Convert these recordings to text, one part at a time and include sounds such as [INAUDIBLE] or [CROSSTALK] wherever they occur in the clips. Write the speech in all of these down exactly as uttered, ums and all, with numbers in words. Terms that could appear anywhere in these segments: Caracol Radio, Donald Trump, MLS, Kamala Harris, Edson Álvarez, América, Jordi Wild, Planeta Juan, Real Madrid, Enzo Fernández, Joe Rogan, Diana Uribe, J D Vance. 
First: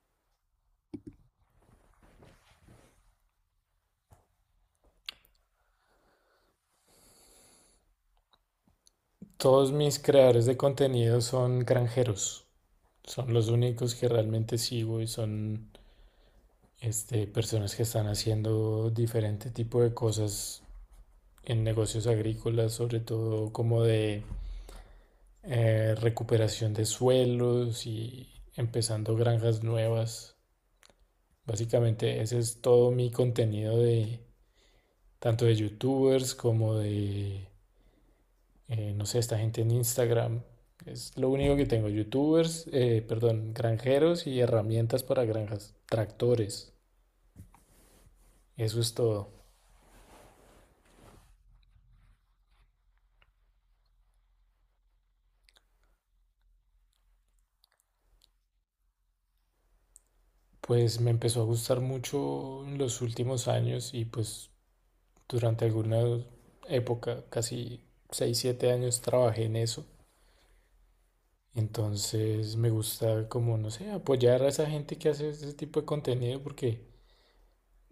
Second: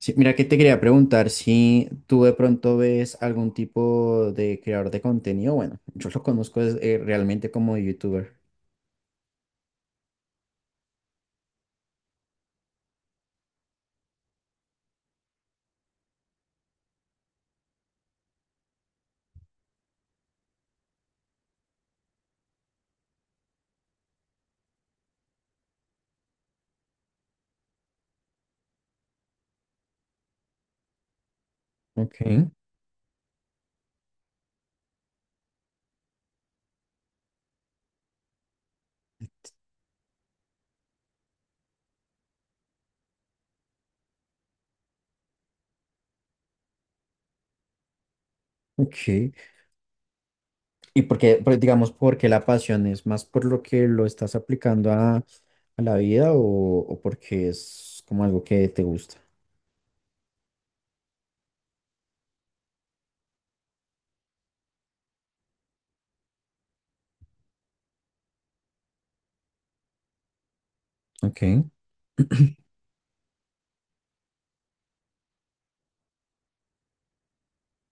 Sí, mira que te quería preguntar si tú de pronto ves algún tipo de creador de contenido. Bueno, yo lo conozco es, eh, realmente como youtuber. Todos mis creadores de contenido son granjeros. Son los únicos que realmente sigo y son este, personas que están haciendo diferente tipo de cosas en negocios agrícolas, sobre todo como de eh, recuperación de suelos y empezando granjas nuevas. Básicamente ese Ok, es todo mi contenido, de tanto de youtubers como de eh, no sé, esta gente en Instagram. Es lo único que tengo: youtubers, eh, perdón, granjeros y herramientas para granjas, tractores, eso es todo. ok. Y porque, digamos, porque la pasión es más por lo que lo estás aplicando a, a la vida, o, o porque es como algo que te gusta. Pues me empezó a gustar mucho en los últimos años y pues durante alguna época, casi seis siete años trabajé en eso. Ok, Entonces me gusta, como, no sé, apoyar a esa gente que hace ese tipo de contenido porque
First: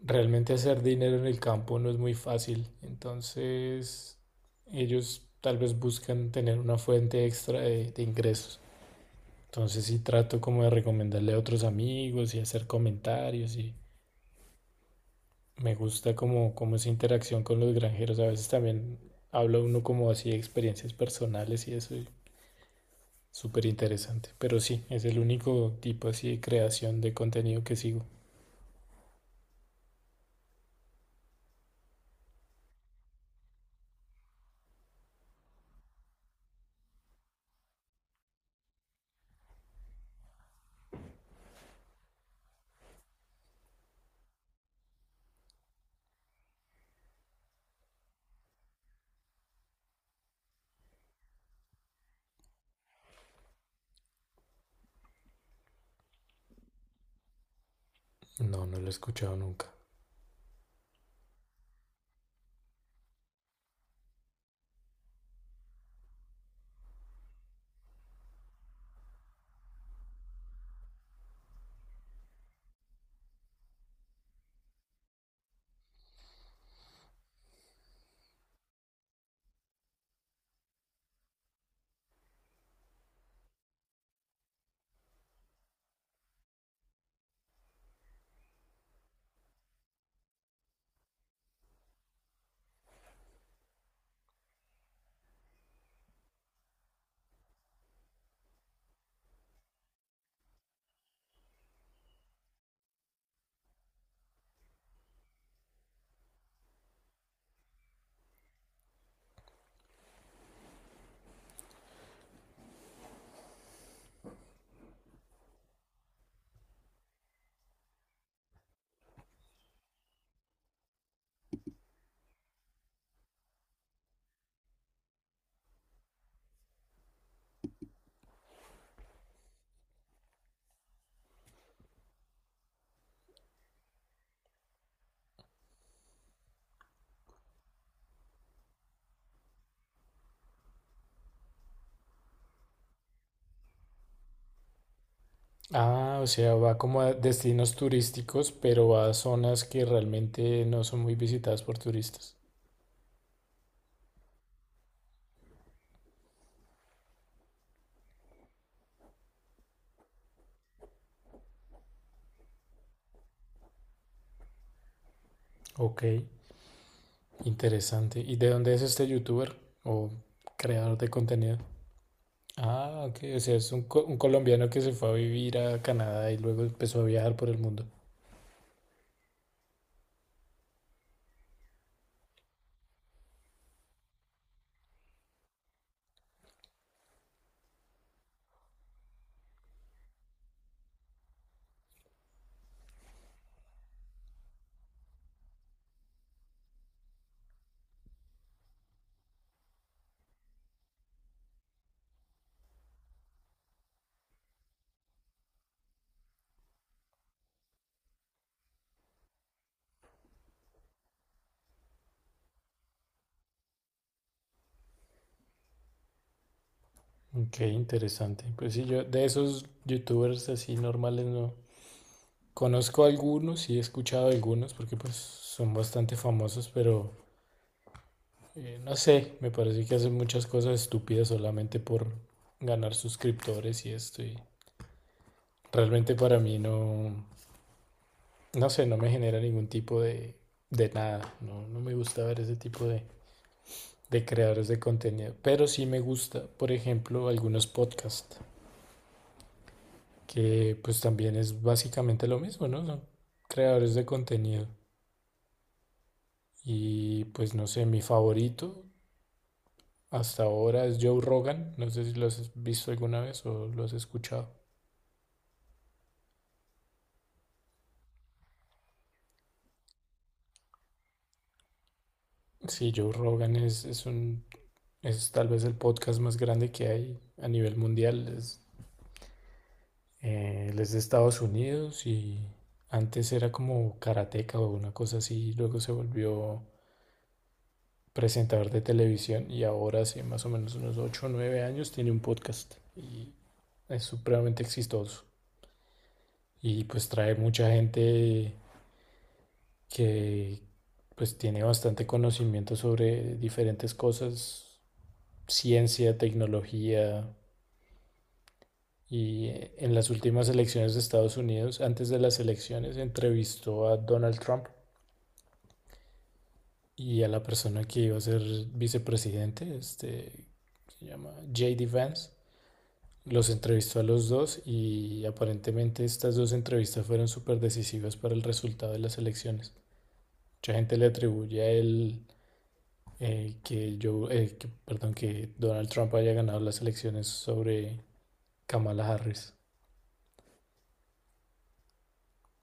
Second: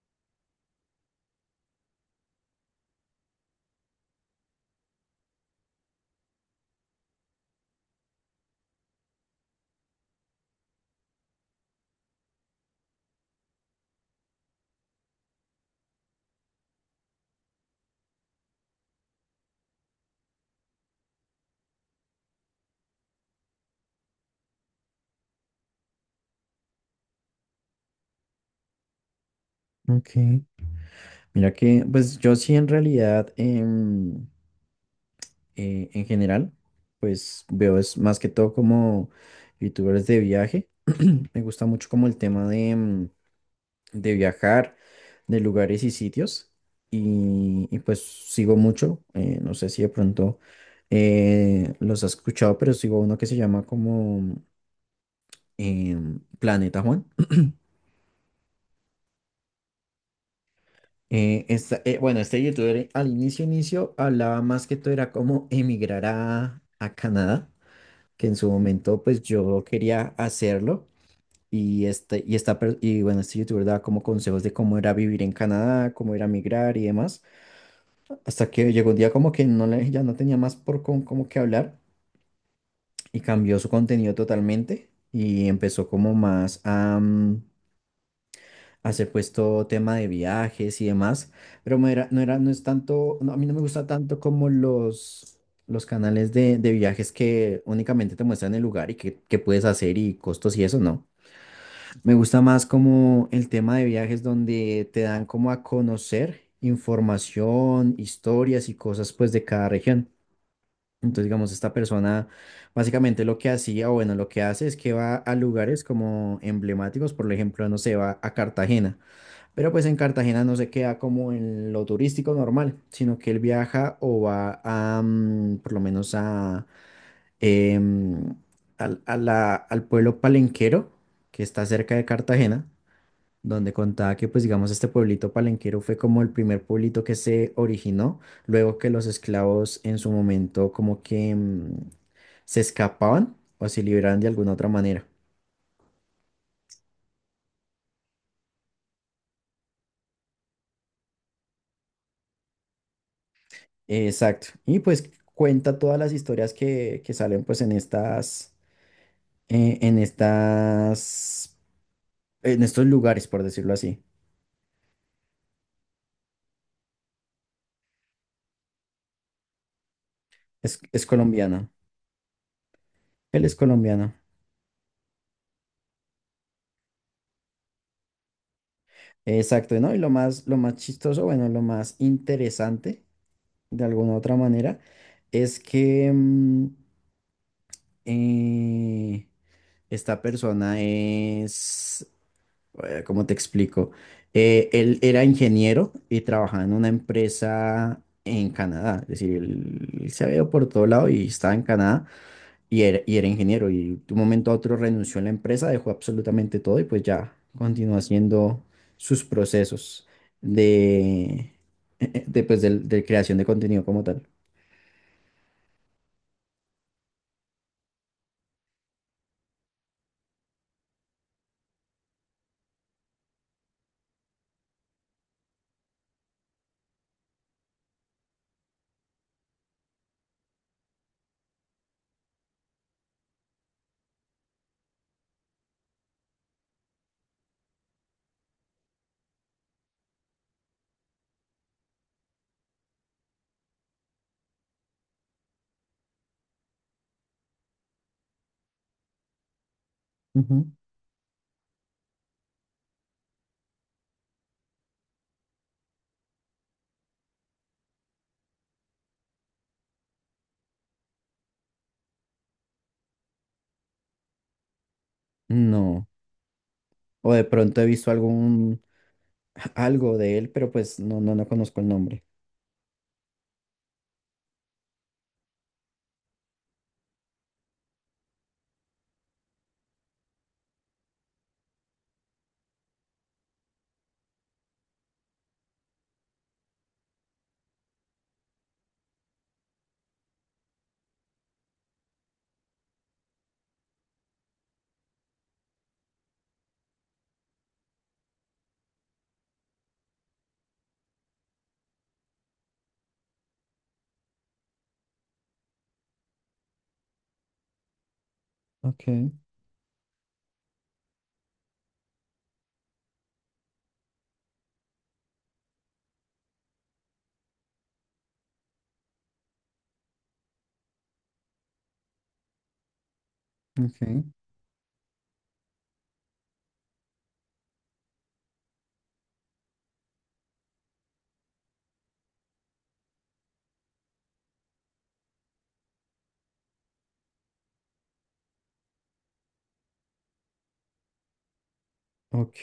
realmente hacer dinero en el campo no es muy fácil, entonces ellos tal vez buscan tener una fuente extra de, de ingresos. Entonces sí trato como de recomendarle a otros amigos y hacer comentarios, y me gusta, como, como esa interacción con los granjeros. A veces también habla uno como así de experiencias personales y eso es súper interesante. Pero sí, es el único tipo así de creación de contenido que sigo. ok. Mira que, pues yo sí en realidad, em, eh, en general, pues veo es más que todo como youtubers de viaje. [CLEARS THROAT] Me gusta mucho como el tema de, mm, de viajar, de lugares y sitios. Y, y pues sigo mucho, eh, no sé si de pronto eh, los has escuchado, pero sigo uno que se llama como eh, Planeta Juan. [CLEARS THROAT] No, no lo he escuchado nunca. Eh, esta- eh, bueno, este youtuber eh, al inicio, inicio hablaba más que todo era como emigrar a, a Canadá, que en su momento pues yo quería hacerlo. Y, este, y, esta, per- y bueno, este youtuber daba como consejos de cómo era vivir en Canadá, cómo era migrar y demás. Hasta que llegó un día como que no le, ya no tenía más por con, como que hablar, y cambió su contenido totalmente y empezó como más a mm, hacer pues todo tema de viajes y demás. Pero no era, no era, no es tanto, no, a mí no me gusta tanto como los, los canales de, de viajes que únicamente te muestran el lugar y qué, qué puedes hacer y costos y eso, ¿no? Me gusta más como el tema de viajes donde te dan como a conocer información, historias y cosas pues de cada región. Entonces, digamos, esta persona básicamente lo que hacía, o bueno, lo que hace es que va a lugares como emblemáticos, por ejemplo, no sé, va a Cartagena, pero pues en Cartagena no se queda como en lo turístico normal, sino que él viaja o va a, mm, por lo menos a, em, al a la- al pueblo palenquero que está cerca de Cartagena, donde contaba que, pues digamos, este pueblito palenquero fue como el primer pueblito que se originó, luego que los esclavos en su momento como que mm, se escapaban o se liberaban de alguna otra manera. Ah, o sea, va como a destinos turísticos, pero va a zonas que realmente no son muy visitadas por turistas. Exacto. Y pues cuenta todas las historias que, que salen pues en estas, eh, en estas, en estos lugares, por decirlo así. Ok, interesante. ¿Y de dónde es este youtuber o Es, creador es de contenido? colombiana. Ah, ok, o Él sea, es es un, co- colombiano. un colombiano que se fue a vivir a Canadá y luego empezó a viajar por el mundo. Exacto, ¿no? Y lo más, lo más chistoso, bueno, lo más interesante de alguna otra manera, es que mm, eh, esta persona es, eh, ¿cómo te explico? Eh, él era ingeniero y trabajaba en una empresa en Canadá, es decir, él, él se había ido por todo lado y estaba en Canadá y era, y era ingeniero, y de un momento a otro renunció a la empresa, dejó absolutamente todo y pues ya continuó haciendo sus procesos de, [LAUGHS] de, pues, del- de creación de contenido como tal. Ok, interesante. Pues sí, yo de esos youtubers así normales no conozco algunos y he escuchado algunos porque pues son bastante famosos, pero... Eh, no sé, me parece que hacen muchas cosas estúpidas solamente por ganar suscriptores y esto. Y realmente para mí, no, no sé, no me genera ningún tipo de, de nada. No, no me gusta ver ese tipo de, de creadores de contenido. Pero sí me gusta, por ejemplo, algunos podcasts, que pues también es básicamente lo mismo, ¿no? Son creadores de contenido. Y pues no sé, mi favorito hasta ahora es Joe Rogan. No sé si lo has visto alguna vez o lo has escuchado. No. O de pronto he visto algún [LAUGHS] algo de él, pero pues no, no, no conozco el nombre. Sí, Joe Rogan es, es un, es tal vez el podcast más grande que hay a nivel mundial. Es, eh, él es de Estados Unidos y antes era como karateca o una cosa así, luego se volvió presentador de televisión, y ahora hace más o menos unos ocho o nueve años tiene un podcast y es supremamente exitoso. Y pues trae mucha gente que pues tiene bastante conocimiento sobre diferentes cosas: ciencia, tecnología... Ok, Y eh, en las últimas elecciones de Estados Unidos, antes de las elecciones, entrevistó a Donald Trump y a la persona que iba a ser vicepresidente, este, se llama J D Vance. Los entrevistó a los ok, dos y aparentemente estas dos entrevistas fueron súper decisivas para el resultado de las elecciones. Mucha gente le atribuye a él eh, que yo, eh, que- perdón, que Donald Trump haya ganado las elecciones sobre Kamala Harris. ok,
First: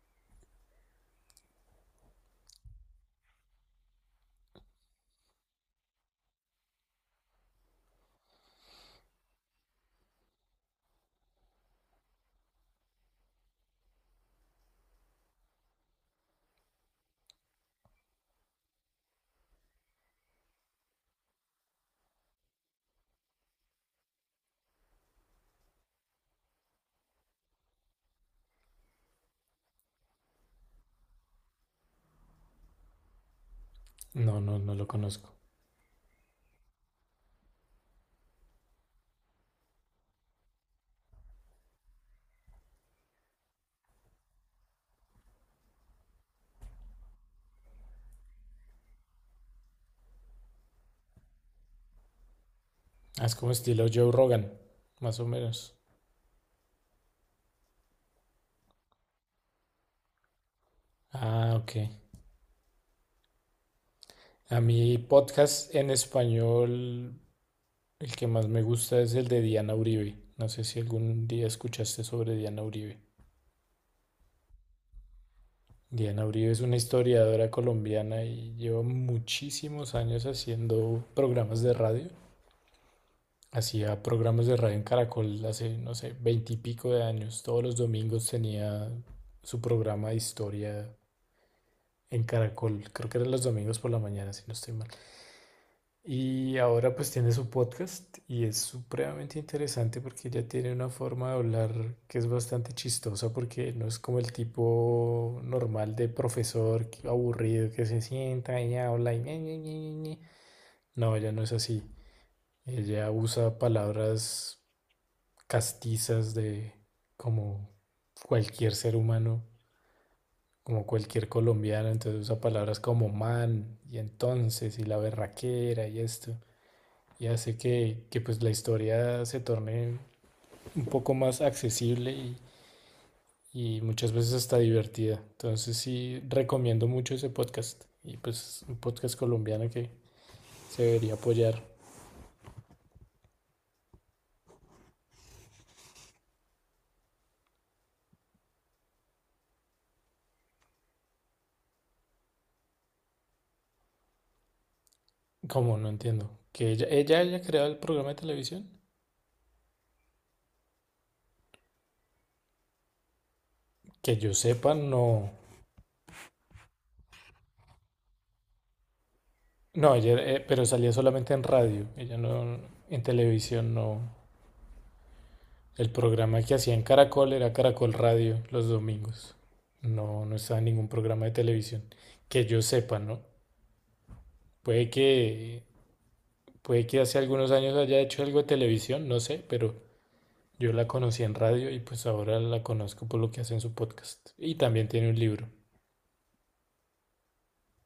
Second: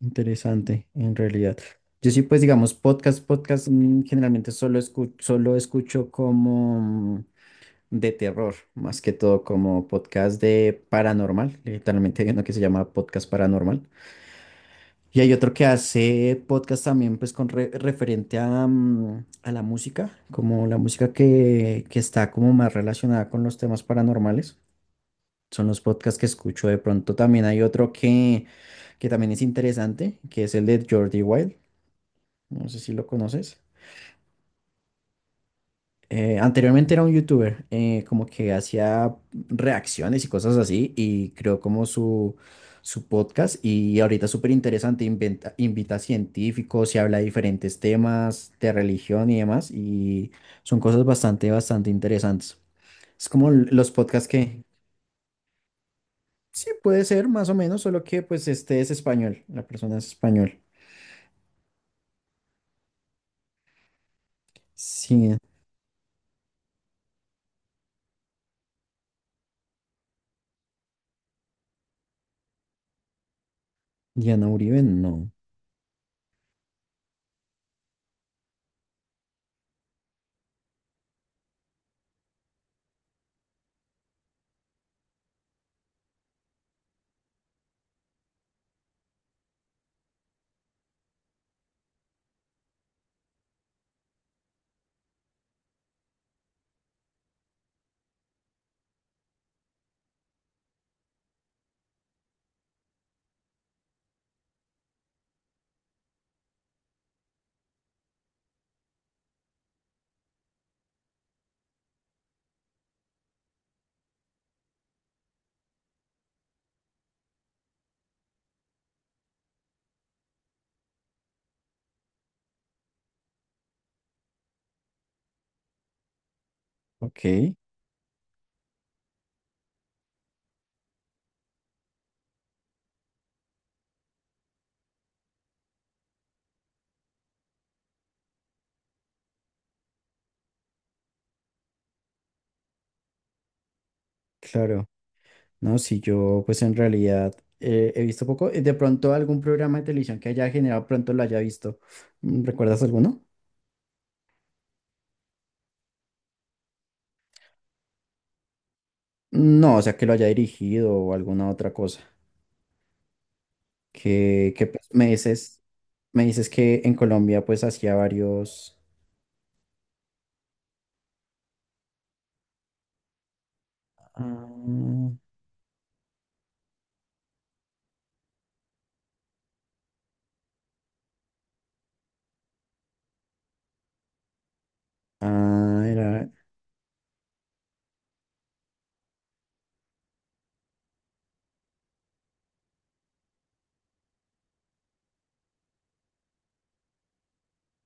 interesante, en realidad. Yo sí, pues digamos, podcast, podcast, mm, generalmente solo escucho, solo escucho como mm, de terror, más que todo como podcast de paranormal. Literalmente [LAUGHS] hay uno que se llama podcast paranormal. Y hay otro que hace podcast también, pues con re- referente a, mm, a la música, como la música que, que está como más relacionada con los temas paranormales. Son los podcasts que escucho de pronto. También hay otro que, que también es interesante, que es el de Jordi Wild. No sé si lo conoces. No, no, no lo conozco. Eh, anteriormente era un youtuber, eh, como que hacía reacciones y cosas así, y creó como su, su podcast, y ahorita es súper interesante, inventa- invita a científicos y habla de diferentes temas de religión y demás, y son cosas bastante, bastante interesantes. Ah, Es es como como l- estilo los Joe podcasts Rogan, que, más o menos. sí, puede ser más o menos, solo que pues este es español, la persona es español. Ah, ok. A mí Sí, podcast en español, el que más me gusta es el de Diana Uribe. No sé si algún día escuchaste sobre Diana Uribe. Diana Uribe, no. Diana Uribe es una historiadora colombiana y lleva muchísimos años haciendo programas de radio. Hacía programas de radio en Caracol hace, no sé, veintipico de años. Todos los domingos tenía su programa de historia en Caracol. Creo que eran los domingos por la mañana, si no estoy mal. Y ahora pues tiene su podcast y es supremamente interesante porque ella tiene una forma de hablar que es bastante chistosa porque no es como el tipo normal de profesor que- aburrido, que se sienta y habla y ñe, ñe, ñe, ñe, ñe. No, ella no es así. Ella usa palabras castizas, de como cualquier ser humano, como cualquier colombiano, entonces usa palabras como "man" y "entonces" y "la berraquera" y esto, Ok, y hace que, que, pues, la historia se torne un poco más accesible y, y muchas veces, hasta divertida. Entonces sí, recomiendo mucho ese podcast, y pues un podcast colombiano que se debería apoyar. claro. No, si yo pues en realidad eh, he visto poco. Eh, De pronto algún programa de televisión que haya generado pronto lo haya visto. Mm, ¿recuerdas alguno? Como no entiendo, que ella, ella haya creado el programa de televisión, No, o sea, que lo haya dirigido o alguna otra cosa. que yo Que, que sepa, pues, no. me dices, me dices que en Colombia pues hacía varios... No, ella, eh, pero salía solamente en radio, ella no, en televisión no. Ah, El programa que hacía en Caracol era Caracol Radio los domingos. No, no estaba en ningún programa de televisión. Que yo sepa, ¿no? Puede que, ah, era... puede que hace algunos años haya hecho algo de televisión, no sé, pero yo la conocí en radio y pues ahora la conozco por lo que hace en su podcast. Y también tiene un libro.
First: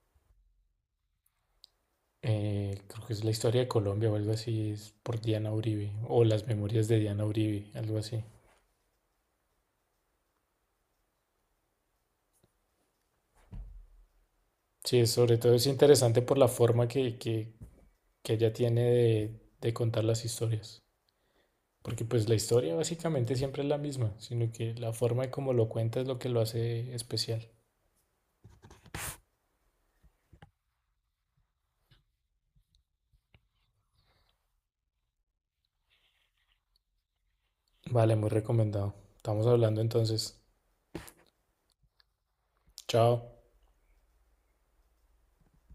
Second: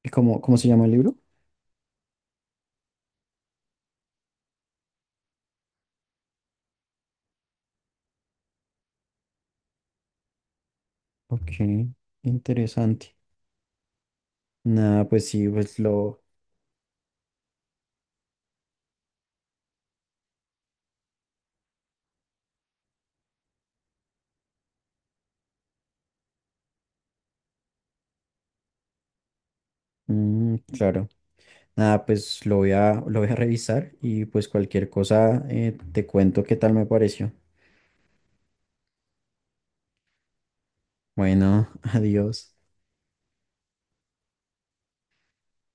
¿Y ¿Cómo, cómo se llama el libro? Eh, creo que es la historia de Colombia o algo así, es por Diana Uribe, o las memorias de Diana Uribe, algo así. Ok, interesante. Sí, Nada, pues sobre sí, todo es pues lo... interesante por la forma que, que, que ella tiene de, de contar las historias. Porque pues la historia básicamente siempre es la misma, sino que la forma de cómo lo cuenta es lo que lo hace especial. Mm, claro. Nada, pues lo voy a, lo voy a revisar y pues cualquier cosa eh, te cuento qué tal me pareció. Vale, muy recomendado. Estamos hablando entonces. Bueno, [LAUGHS] adiós. Chao.